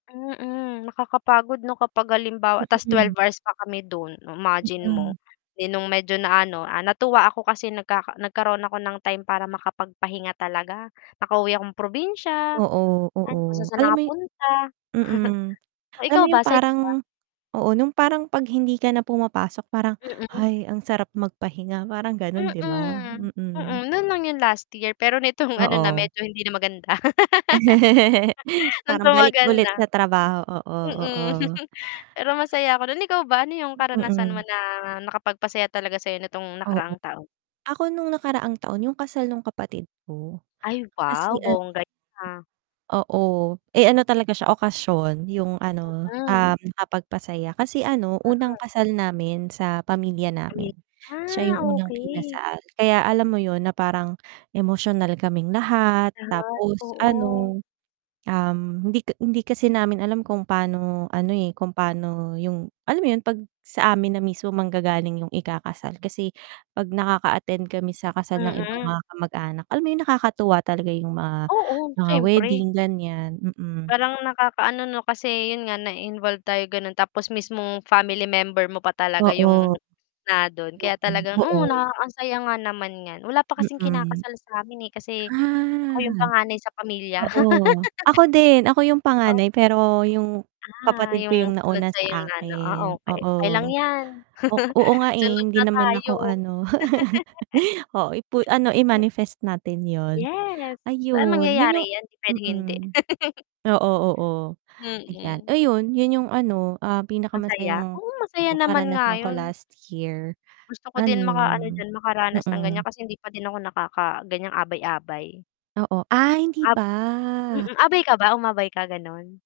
Mm, nakakapagod 'no kapag halimbawa, tas twelve Mm. hours pa kami dun, o imagine mo. Mm. 'Di nung medyo na ano, ah, natuwa ako kasi nagka nagkaroon ako ng time para makapagpahinga talaga. Nakauwi akong probinsya, Oo. ay Oo kung saan-saan alam napunta. mo yun mm, O alam mo ikaw yung ba sa'yo parang ba? oo. Nung parang pag hindi ka na pumapasok parang, Mm. "Hay, ang sarap magpahinga." parang ganun 'di ba? Mm, Mm. mm, nun lang yung last year, pero nitong ano na Oo. medyo hindi na maganda. Nung Parang balik tumagal ulit na, sa trabaho, oo, mm. oo. Pero masaya nun, ikaw ba ano yung karanasan mo Mm. na nakapagpasaya talaga sayo nitong Oo, nakaraang taon? ako nung nakaraang taon yung kasal nung kapatid ko Ay, kasi wow! ano Bongga yun, ah Oo. Eh, ano talaga siya okasyon yung ano, Mm. um, nakakapagpasaya. Kasi ano, unang Mm. kasal namin sa pamilya namin- [unintelligible] siya yung Ah, unang okey. kinasal. Kaya alam mo yun na parang emosyonal kaming lahat Lahat, tapos oo. ano, um, hindi hindi kasi namin alam kung paano ano, eh, kung pano yung alam mo yun 'pag sa amin na mismo manggagaling yung ikakasal. Kasi 'pag nakaka-attend kami sa kasal ng ibang Mm. mga kamag-anak, alam mo yun nakakatuwa talaga yung mga Oo, mga syempre. wedding ganyan, mm. Parang nakakaano 'no kasi yun nga na-involve tayo ganon. Tapos mismong family member mo pa talaga Oo. yung na dun, Yung kaya talagang oo. oo naka ansaya nga naman nyan. Wala pa kasing Mm. kinakasal samin, eh, kasi ako Ah. yung panganay sa pamilya. Oo, ako din ako yung O panganay pero yung Ah, kapatid ko yung yung sunod nauna sayong sa ano, ah, akin, okay. Okay lang oo. yan, O oo nga, eh, sunod hindi na naman tayo. ako ano oo ipu ano Mm. i-manifest natin yun. Yes, pero Ayun, yun yung mangyayari yan hindi pwedeng mm, hindi. oo, oo. Ayan, Mm. ayun yun yung ano, ah, Masaya, pinakamasayang oo masaya oo naman nga karanasan ko yun. last year. Gusto ko din makaano Ano diyan makaranas ng ganyan mm. kasi hindi pa din ako nakaka ganyang abay-abay. Oo ah, hindi Ab pa. mm, abay ka ba, umabay ka ganun?